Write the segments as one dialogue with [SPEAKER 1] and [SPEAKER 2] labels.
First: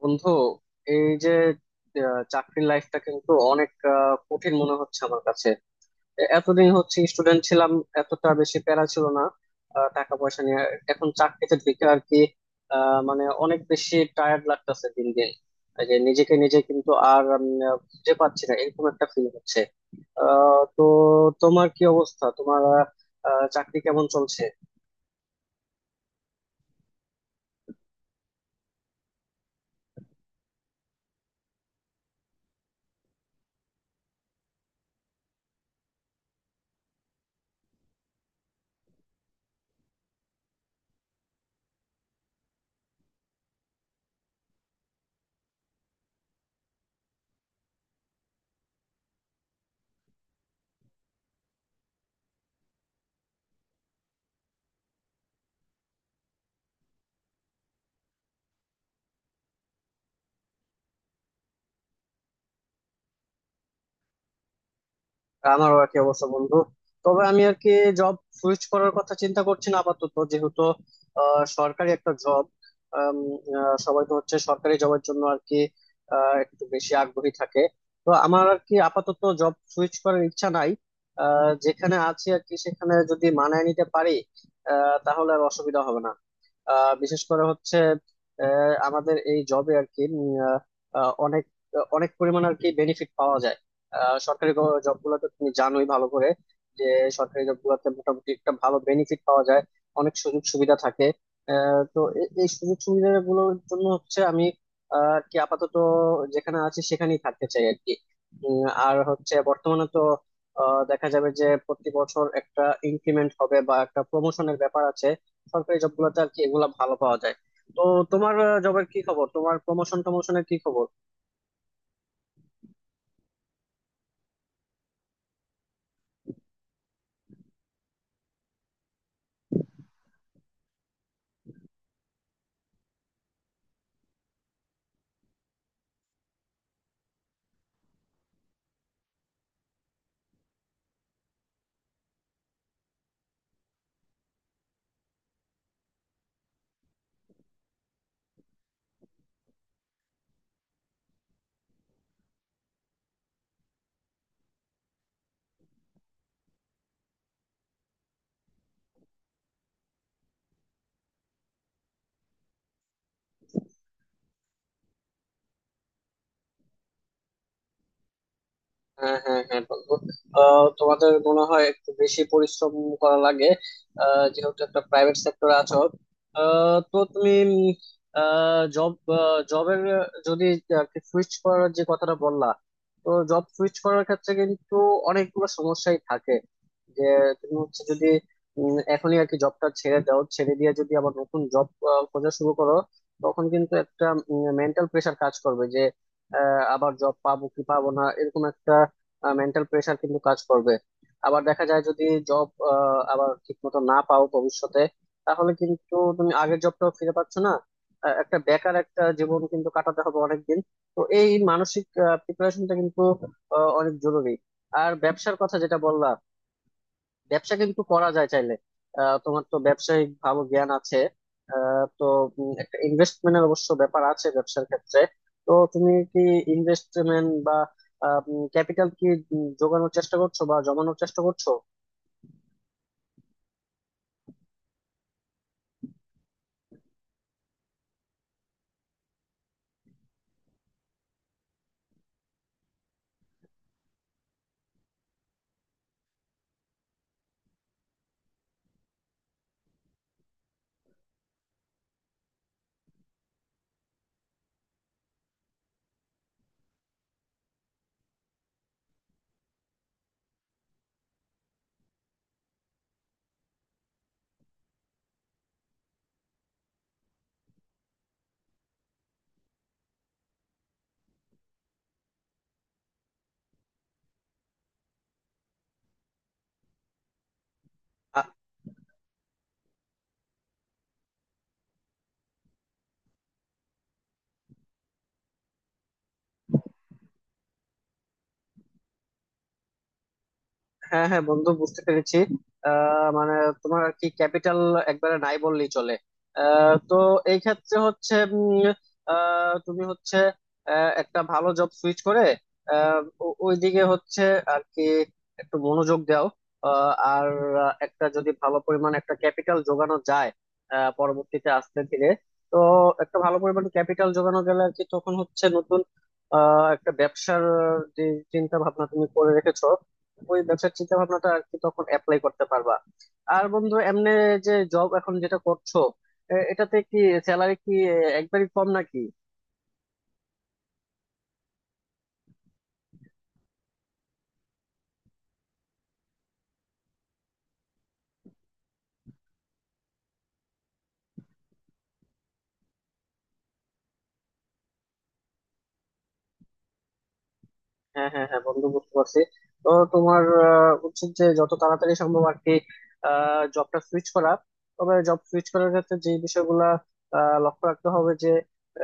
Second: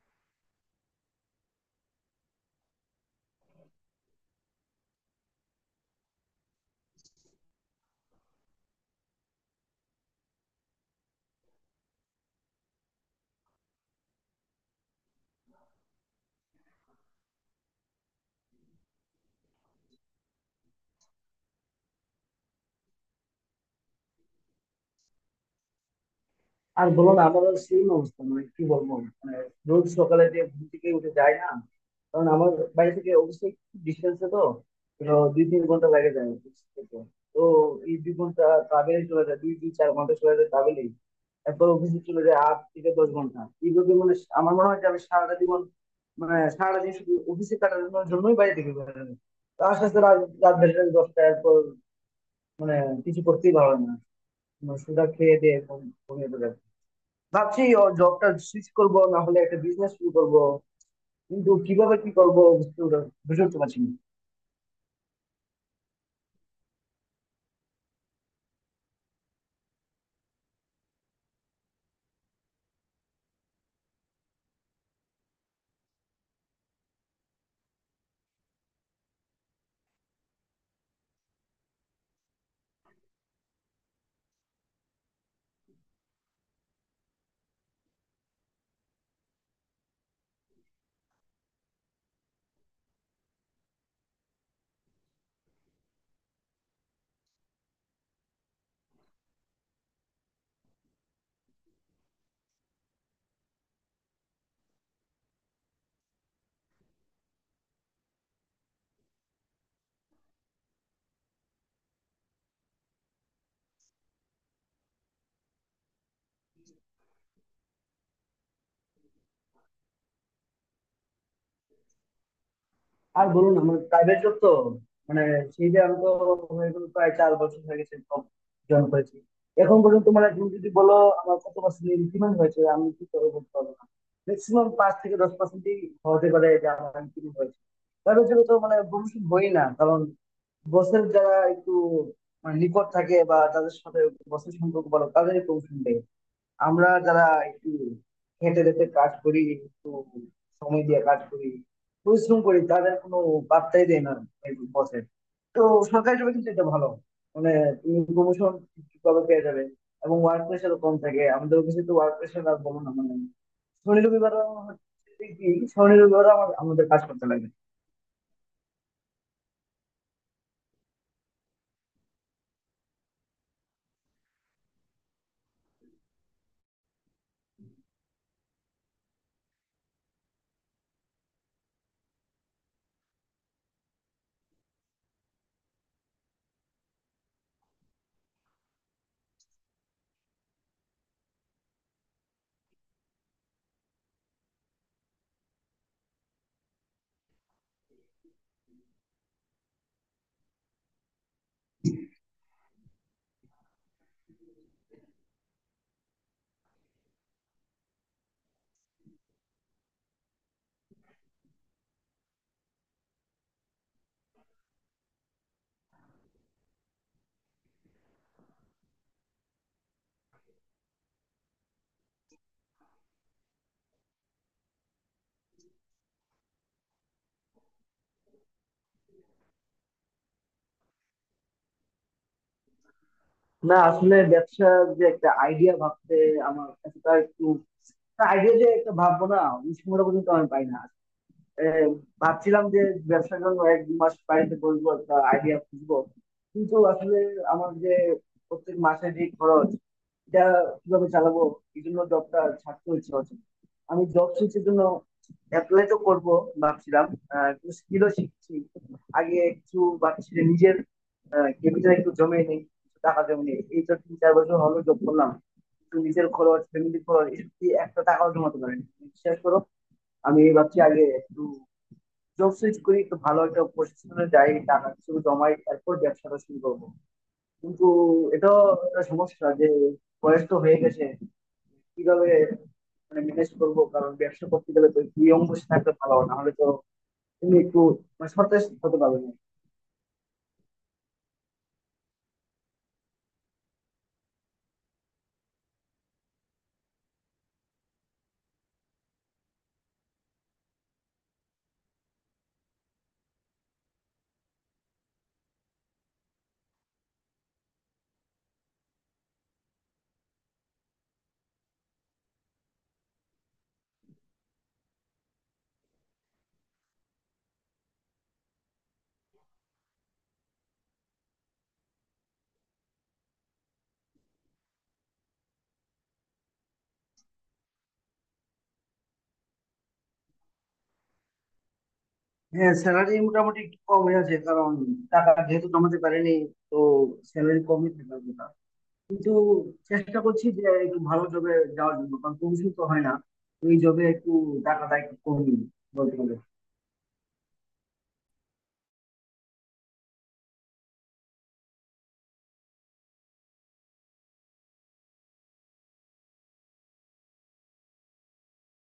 [SPEAKER 1] বন্ধু, এই যে চাকরির লাইফটা কিন্তু অনেক কঠিন মনে হচ্ছে আমার কাছে। এতদিন হচ্ছে স্টুডেন্ট ছিলাম, এতটা বেশি প্যারা ছিল না টাকা পয়সা নিয়ে। এখন চাকরিতে ঢুকে আর কি মানে অনেক বেশি টায়ার্ড লাগতেছে দিন দিন। এই যে নিজেকে নিজে কিন্তু আর খুঁজে পাচ্ছি না, এরকম একটা ফিল হচ্ছে। তো, তোমার কি অবস্থা? তোমার আহ, আহ, চাকরি কেমন চলছে?
[SPEAKER 2] আর বলো না, আমারও সেম অবস্থা। মানে কি বলবো, মানে রোজ সকালে যে ঘুম থেকে উঠে যায় না। কারণ আমার বাড়ি থেকে অবশ্যই ডিস্টেন্সে তো তো 2-3 ঘন্টা লাগে যায় office থেকে। তো এই 2 ঘন্টা ট্রাভেলে চলে যায়, দুই দুই 4 ঘন্টা চলে যায় ট্রাভেলেই। তারপর অফিসে চলে যায় 8-10 ঘন্টা। এইভাবে মানে আমার মনে হয় যে আমি সারাটা জীবন, মানে সারাটা দিন শুধু অফিসে কাটানোর জন্যই বাড়ি থেকে বেরোনো। তো আস্তে আস্তে রাত রাত বেড়ে যায় 10টা। এরপর মানে কিছু করতেই ভালো লাগে না। মানে সোজা খেয়ে দিয়ে ঘুমিয়ে পড়ে। ভাবছি ও জবটা সুইচ করবো, না হলে একটা বিজনেস শুরু করব। কিন্তু কিভাবে কি করব বুঝে উঠতে পারছি না।
[SPEAKER 1] আমারও আর কি অবস্থা, বন্ধু। তবে আমি আর কি জব সুইচ করার কথা চিন্তা করছি না আপাতত, যেহেতু সরকারি একটা জব। সবাই তো হচ্ছে সরকারি জবের জন্য আর কি একটু বেশি আগ্রহী থাকে। তো আমার আর কি আপাতত জব সুইচ করার ইচ্ছা নাই। যেখানে আছি আর কি সেখানে যদি মানায় নিতে পারি, তাহলে আর অসুবিধা হবে না। বিশেষ করে হচ্ছে আমাদের এই জবে আর কি অনেক অনেক পরিমাণ আর কি বেনিফিট পাওয়া যায়। সরকারি জব গুলোতে তুমি জানোই ভালো করে যে সরকারি জব গুলোতে মোটামুটি একটা ভালো বেনিফিট পাওয়া যায়, অনেক সুযোগ সুবিধা থাকে। তো এই সুযোগ সুবিধা গুলোর জন্য হচ্ছে আমি আর কি আপাতত যেখানে আছি সেখানেই থাকতে চাই আর কি। আর হচ্ছে বর্তমানে তো দেখা যাবে যে প্রতি বছর একটা ইনক্রিমেন্ট হবে বা একটা প্রমোশনের ব্যাপার আছে। সরকারি জব গুলোতে আর কি এগুলা ভালো পাওয়া যায়। তো তোমার জবের কি খবর? তোমার প্রমোশন টমোশনের কি খবর?
[SPEAKER 2] আর বলুন, আমার প্রাইভেট জব তো। মানে সেই যে আমি তো হয়ে গেলো, প্রায় 4 বছর হয়ে গেছে জয়েন করেছি। এখন পর্যন্ত মানে তুমি যদি বলো আমার কত পার্সেন্ট ইনক্রিমেন্ট হয়েছে, আমি কি করে বলতে পারবো না। ম্যাক্সিমাম 5-10%-ই হতে পারে যে আমার ইনক্রিমেন্ট হয়েছে। প্রাইভেট জবে তো মানে প্রমোশন হই না, কারণ বসের যারা একটু মানে নিকট থাকে বা তাদের সাথে বসের সম্পর্ক বলো, তাদেরই প্রমোশন। আমরা যারা একটু খেটে খেটে কাজ করি, একটু সময় দিয়ে কাজ করি, পরিশ্রম করি, তাদের কোনো পাত্তাই দেয় না বসের। তো সরকারি জবে কিন্তু এটা ভালো, মানে তুমি প্রমোশন ঠিকভাবে পেয়ে যাবে এবং ওয়ার্ক প্রেশারও কম থাকে। আমাদের অফিসে তো ওয়ার্ক প্রেশার আর বলো না, মানে শনি রবিবার হচ্ছে কি, শনি রবিবার আমার আমাদের কাজ করতে লাগে।
[SPEAKER 1] হ্যাঁ, হ্যাঁ, হ্যাঁ বন্ধু। তোমাদের মনে হয় একটু বেশি পরিশ্রম করা লাগে, যেহেতু একটা প্রাইভেট সেক্টরে আছো। তো তুমি জব জবের যদি সুইচ করার যে কথাটা বললা, তো জব সুইচ করার ক্ষেত্রে কিন্তু অনেকগুলো সমস্যাই থাকে। যে তুমি হচ্ছে যদি এখনই আর কি জবটা ছেড়ে দাও, ছেড়ে দিয়ে যদি আবার নতুন জব খোঁজা শুরু করো, তখন কিন্তু একটা মেন্টাল প্রেশার কাজ করবে যে আবার জব পাবো কি পাবো না, এরকম একটা মেন্টাল প্রেশার কিন্তু কাজ করবে। আবার দেখা যায় যদি জব আবার ঠিক মতো না পাও ভবিষ্যতে, তাহলে কিন্তু তুমি আগের জবটাও ফিরে পাচ্ছ না, একটা বেকার একটা জীবন কিন্তু কাটাতে হবে অনেকদিন। তো এই মানসিক প্রিপারেশনটা কিন্তু অনেক জরুরি। আর ব্যবসার কথা যেটা বললা, ব্যবসা কিন্তু করা যায় চাইলে। তোমার তো ব্যবসায়িক ভালো জ্ঞান আছে। তো একটা ইনভেস্টমেন্টের অবশ্য ব্যাপার আছে ব্যবসার ক্ষেত্রে। তো তুমি কি ইনভেস্টমেন্ট বা ক্যাপিটাল কি জোগানোর চেষ্টা করছো বা জমানোর চেষ্টা করছো?
[SPEAKER 2] না, আসলে ব্যবসার যে একটা আইডিয়া ভাবতে আমার কাছে তা একটু, আইডিয়া যে একটা ভাববো, না ওই সময়টা পর্যন্ত আমি পাই না। এ, ভাবছিলাম যে ব্যবসার জন্য 1-2 মাস বাড়িতে বসবো, একটা আইডিয়া খুঁজবো। কিন্তু আসলে আমার যে প্রত্যেক মাসে যে খরচ, এটা কিভাবে চালাবো, এই জন্য জবটা ছাড়তে হচ্ছে অচেনা। আমি জব সুইচের জন্য অ্যাপ্লাই তো করবো ভাবছিলাম। কিছু স্কিলও শিখছি। আগে কিছু ভাবছি যে নিজের ক্যাপিটাল একটু জমে নেই, কিছু টাকা জমে নেই। এই তো 3-4 বছর হলো জব করলাম, কিন্তু নিজের খরচ, ফ্যামিলি খরচ এসব দিয়ে একটা টাকাও জমাতে পারেনি, বিশ্বাস করো। আমি এই ভাবছি আগে একটু জব সুইচ করি তো, ভালো একটা পজিশনে যাই, টাকা কিছু জমাই, তারপর ব্যবসাটা শুরু করবো। কিন্তু এটা একটা সমস্যা যে বয়স তো হয়ে গেছে, কিভাবে মানে ম্যানেজ করবো। কারণ ব্যবসা করতে গেলে তো দুই অঙ্গ থাকতে ভালো, না হলে তো তুমি একটু মানে সতেজ হতে পারবে না।
[SPEAKER 1] হ্যাঁ, হ্যাঁ বন্ধু, বুঝতে পেরেছি। মানে তোমার আর কি ক্যাপিটাল একবারে নাই বললেই চলে। তো এই ক্ষেত্রে হচ্ছে তুমি হচ্ছে একটা ভালো জব সুইচ করে আহ, ওইদিকে হচ্ছে আর কি একটু মনোযোগ দাও। আহ, আর একটা যদি ভালো পরিমাণ একটা ক্যাপিটাল জোগানো যায় পরবর্তীতে আস্তে ধীরে, তো একটা ভালো পরিমাণ ক্যাপিটাল জোগানো গেলে আর কি তখন হচ্ছে নতুন একটা ব্যবসার যে চিন্তা ভাবনা তুমি করে রেখেছো, ওই ব্যবসার চিন্তা ভাবনাটা আর কি তখন অ্যাপ্লাই করতে পারবা। আর বন্ধু, এমনি যে জব এখন যেটা করছো, এটাতে কি স্যালারি কি একবারই কম নাকি?
[SPEAKER 2] হ্যাঁ, স্যালারি মোটামুটি একটু কমই আছে, কারণ টাকা যেহেতু জমাতে পারিনি, তো স্যালারি কমই থাকার কথা। কিন্তু চেষ্টা করছি যে একটু ভালো জবে যাওয়ার জন্য, কারণ কমিশন তো হয় না ওই জবে, একটু টাকাটা একটু কমই বলতে গেলে।
[SPEAKER 1] হ্যাঁ, হ্যাঁ, হ্যাঁ বন্ধু, বুঝতে পারছি। তো তোমার উচিত যে যত তাড়াতাড়ি সম্ভব আর কি জবটা সুইচ করা। তবে জব সুইচ করার ক্ষেত্রে যে বিষয়গুলা লক্ষ্য রাখতে হবে, যে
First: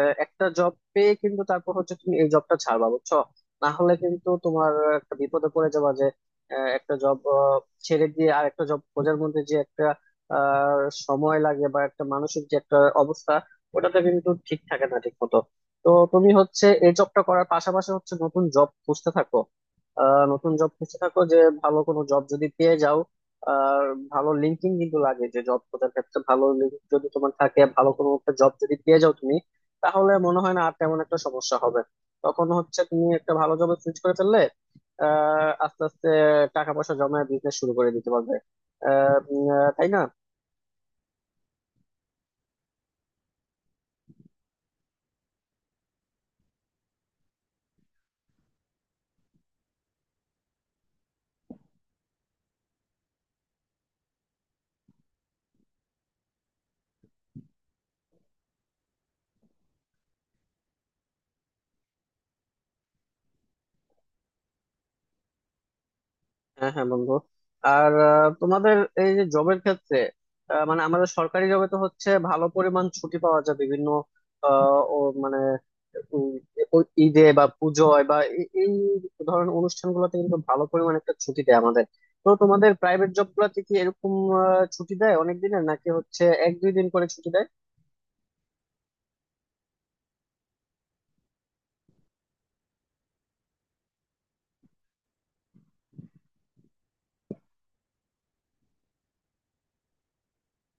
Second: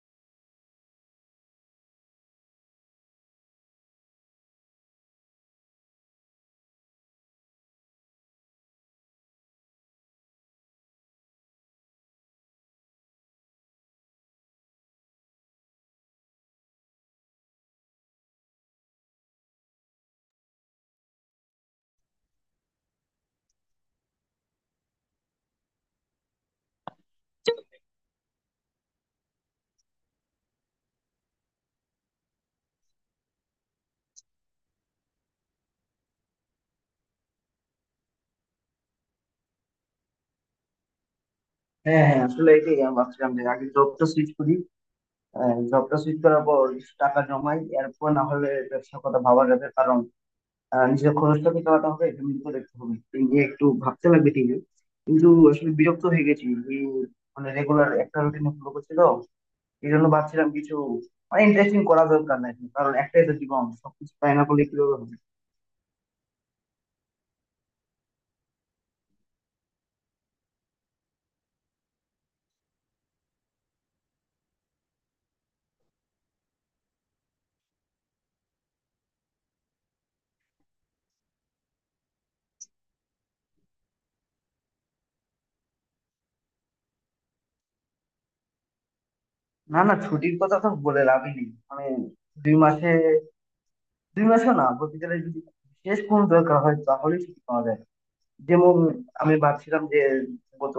[SPEAKER 1] একটা জব পেয়ে কিন্তু তারপর হচ্ছে তুমি এই জবটা ছাড়বা, বুঝছো? না হলে কিন্তু তোমার একটা বিপদে পড়ে যাবা, যে একটা জব ছেড়ে দিয়ে আর একটা জব খোঁজার মধ্যে যে একটা আহ, সময় লাগে, বা একটা মানসিক যে একটা অবস্থা, ওটাতে কিন্তু ঠিক থাকে না ঠিক মতো। তো তুমি হচ্ছে এই জবটা করার পাশাপাশি হচ্ছে নতুন জব খুঁজতে থাকো। নতুন জব খুঁজতে থাকো, যে ভালো কোনো জব যদি পেয়ে যাও। আর ভালো লিঙ্কিং কিন্তু লাগে যে জব খোঁজার ক্ষেত্রে, ভালো লিঙ্ক যদি তোমার থাকে, ভালো কোনো একটা জব যদি পেয়ে যাও তুমি, তাহলে মনে হয় না আর তেমন একটা সমস্যা হবে। তখন হচ্ছে তুমি একটা ভালো জবে সুইচ করে ফেললে, আস্তে আস্তে টাকা পয়সা জমায় বিজনেস শুরু করে দিতে পারবে, তাই না?
[SPEAKER 2] হ্যাঁ হ্যাঁ, আসলে এটাই আমি ভাবছিলাম যে আগে জবটা সুইচ করি, জবটা সুইচ করার পর কিছু টাকা জমাই, এরপর না হলে ব্যবসার কথা ভাবা যাবে। কারণ নিজের খরচটা তো চালাতে হবে, ফ্যামিলিকে দেখতে হবে, এই নিয়ে একটু ভাবতে লাগবে ঠিকই। কিন্তু আসলে বিরক্ত হয়ে গেছি এই, মানে রেগুলার একটা রুটিন ফলো করছি তো, এই জন্য ভাবছিলাম কিছু মানে ইন্টারেস্টিং করা দরকার নাই। কারণ একটাই তো জীবন, সবকিছু তাই না করলে কিভাবে হবে।
[SPEAKER 1] হ্যাঁ, হ্যাঁ বন্ধু। আর তোমাদের এই যে জবের ক্ষেত্রে, মানে আমাদের সরকারি জবে তো হচ্ছে ভালো পরিমাণ ছুটি পাওয়া যায় বিভিন্ন আহ, ও মানে উম, ঈদে বা পুজোয় বা এই ধরনের অনুষ্ঠানগুলোতে কিন্তু ভালো পরিমাণ একটা ছুটি দেয় আমাদের। তো তোমাদের প্রাইভেট জব গুলাতে কি এরকম ছুটি দেয় অনেক দিনের, নাকি হচ্ছে 1-2 দিন করে ছুটি দেয়?
[SPEAKER 2] না না, ছুটির কথা তো বলে লাভই নেই। মানে দুই মাসে দুই মাসও না বলতে গেলে, যদি শেষ কোন দরকার হয় তাহলে ছুটি পাওয়া যায়। যেমন আমি ভাবছিলাম যে গত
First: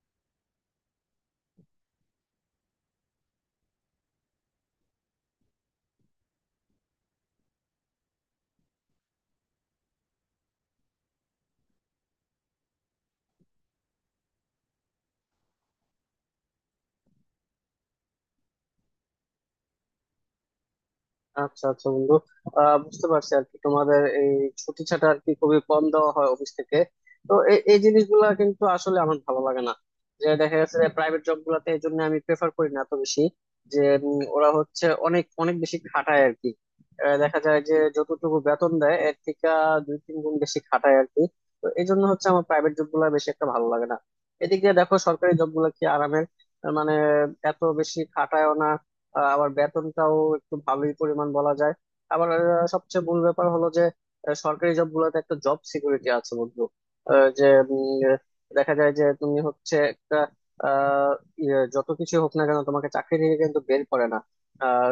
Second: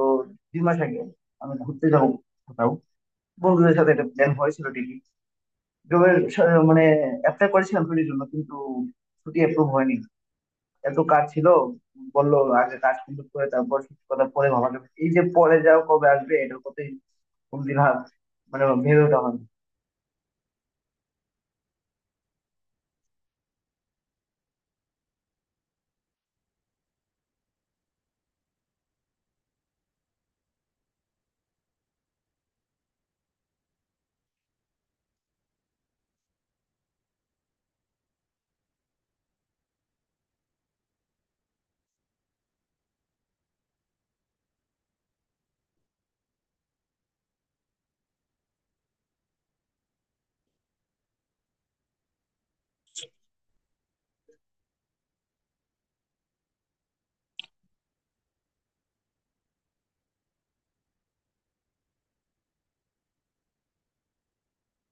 [SPEAKER 2] 2 মাস আগে আমি ঘুরতে যাব কোথাও বন্ধুদের সাথে, একটা প্ল্যান হয়েছিল ঠিকই। জবের মানে অ্যাপ্লাই করেছিলাম ছুটির জন্য, কিন্তু ছুটি অ্যাপ্রুভ হয়নি। এত কাজ ছিল, বললো আগে কাজ কমপ্লিট করে তারপর ছুটির কথা পরে ভাবা যাবে, এই যে পরে যাও কবে আসবে এটার কথাই কোনদিন ভাব মানে ভেবে ওঠা হয়নি।
[SPEAKER 1] আচ্ছা, আচ্ছা বন্ধু। বুঝতে পারছি আর কি তোমাদের এই ছুটি ছাটা আর কি খুবই কম দেওয়া হয় অফিস থেকে। তো এই এই জিনিসগুলা কিন্তু আসলে আমার ভালো লাগে না, যে দেখা গেছে যে প্রাইভেট জব গুলাতে এই জন্য আমি প্রেফার করি না এত বেশি। যে ওরা হচ্ছে অনেক অনেক বেশি খাটায় আর কি। দেখা যায় যে যতটুকু বেতন দেয় এর থেকে 2-3 গুণ বেশি খাটায় আর কি। তো এই জন্য হচ্ছে আমার প্রাইভেট জব গুলা বেশি একটা ভালো লাগে না। এদিকে দেখো সরকারি জব গুলা কি আরামের! মানে এত বেশি খাটায়ও না, আবার বেতনটাও একটু ভালোই পরিমাণ বলা যায়। আবার সবচেয়ে মূল ব্যাপার হলো যে সরকারি জব গুলোতে একটা জব সিকিউরিটি আছে বন্ধু। যে উম, আহ, দেখা যায় যে তুমি হচ্ছে একটা আহ, যত কিছু হোক না কেন তোমাকে চাকরি থেকে কিন্তু বের করে না।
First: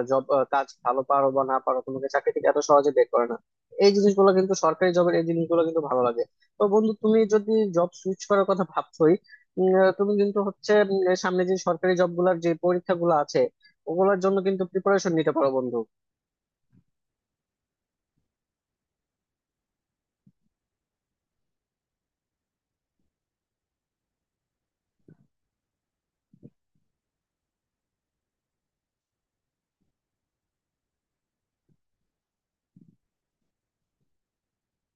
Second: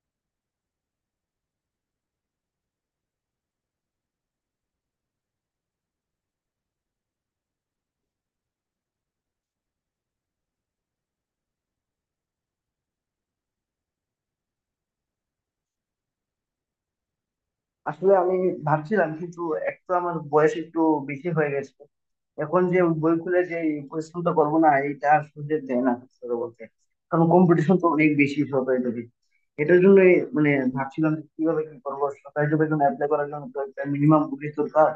[SPEAKER 1] জব, কাজ ভালো পারো বা না পারো, তোমাকে চাকরি থেকে এত সহজে বের করে না। এই জিনিসগুলো কিন্তু সরকারি জবের, এই জিনিসগুলো কিন্তু ভালো লাগে। তো বন্ধু, তুমি যদি জব সুইচ করার কথা ভাবছোই, তুমি কিন্তু হচ্ছে সামনে যে সরকারি জব গুলার যে পরীক্ষাগুলো আছে, ওগুলোর জন্য কিন্তু প্রিপারেশন নিতে পারো বন্ধু।
[SPEAKER 2] আসলে আমি ভাবছিলাম কিন্তু, এক তো আমার বয়স একটু বেশি হয়ে গেছে। এখন যে বই খুলে যে এই পরিশ্রমটা করবো না, এইটা আর সুযোগ দেয় না সত্যি কথা বলতে। কারণ কম্পিটিশন তো অনেক বেশি সরকারি চাকরি এটার জন্য। মানে ভাবছিলাম যে কিভাবে কি করবো, সরকারি জবের জন্য অ্যাপ্লাই করার জন্য তো একটা মিনিমাম বয়স দরকার,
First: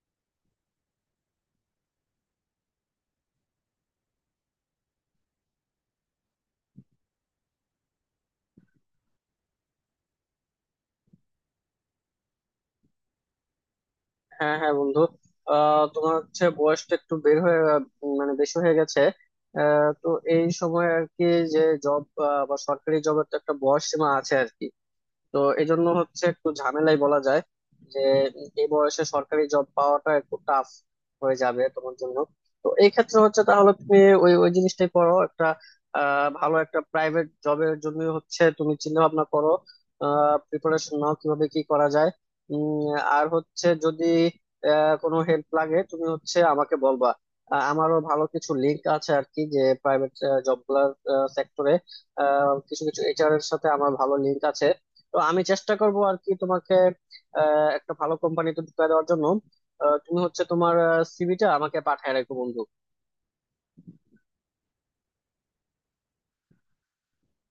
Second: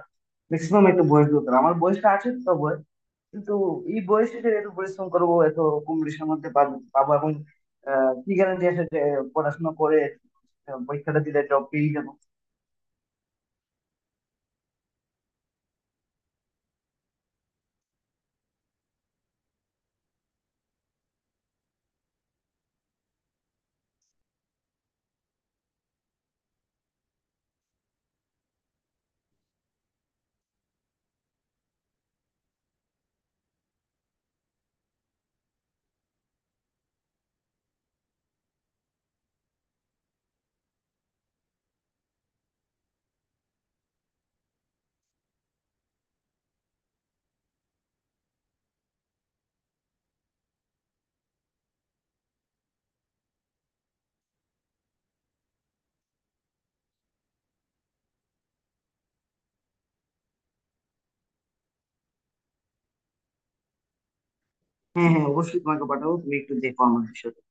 [SPEAKER 2] ম্যাক্সিমাম একটা বয়স দরকার। আমার বয়সটা আছে তো বয়স, কিন্তু এই বয়সে যে এত পরিশ্রম করবো, এত কম্পিটিশনের মধ্যে পাবো, এবং কি গ্যারান্টি আছে যে পড়াশোনা করে পরীক্ষাটা দিলে জব পেয়ে যাবো।
[SPEAKER 1] হ্যাঁ, হ্যাঁ বন্ধু। তোমার হচ্ছে বয়সটা একটু বের হয়ে মানে বেশি হয়ে গেছে। তো এই সময় আর কি, যে জব বা সরকারি জবের তো একটা বয়স সীমা আছে আর কি। তো এই জন্য হচ্ছে একটু ঝামেলাই বলা যায়, যে এই বয়সে সরকারি জব পাওয়াটা একটু টাফ হয়ে যাবে তোমার জন্য। তো এই ক্ষেত্রে হচ্ছে তাহলে তুমি ওই ওই জিনিসটাই করো। একটা ভালো একটা প্রাইভেট জবের জন্য হচ্ছে তুমি চিন্তা ভাবনা করো, প্রিপারেশন নাও কিভাবে কি করা যায়। আর হচ্ছে যদি কোনো হেল্প লাগে, তুমি হচ্ছে আমাকে বলবা। আমারও ভালো কিছু লিঙ্ক আছে আর কি, যে প্রাইভেট জব গুলার সেক্টরে কিছু কিছু এইচআর এর সাথে আমার ভালো লিঙ্ক আছে। তো আমি চেষ্টা করব আর কি তোমাকে একটা ভালো কোম্পানিতে ঢুকিয়ে দেওয়ার জন্য। তুমি হচ্ছে তোমার সিভিটা আমাকে পাঠায় রাখো বন্ধু।
[SPEAKER 2] হ্যাঁ হ্যাঁ, অবশ্যই তোমাকে পাঠাবো, তুমি একটু দেখো আমার বিষয়টা।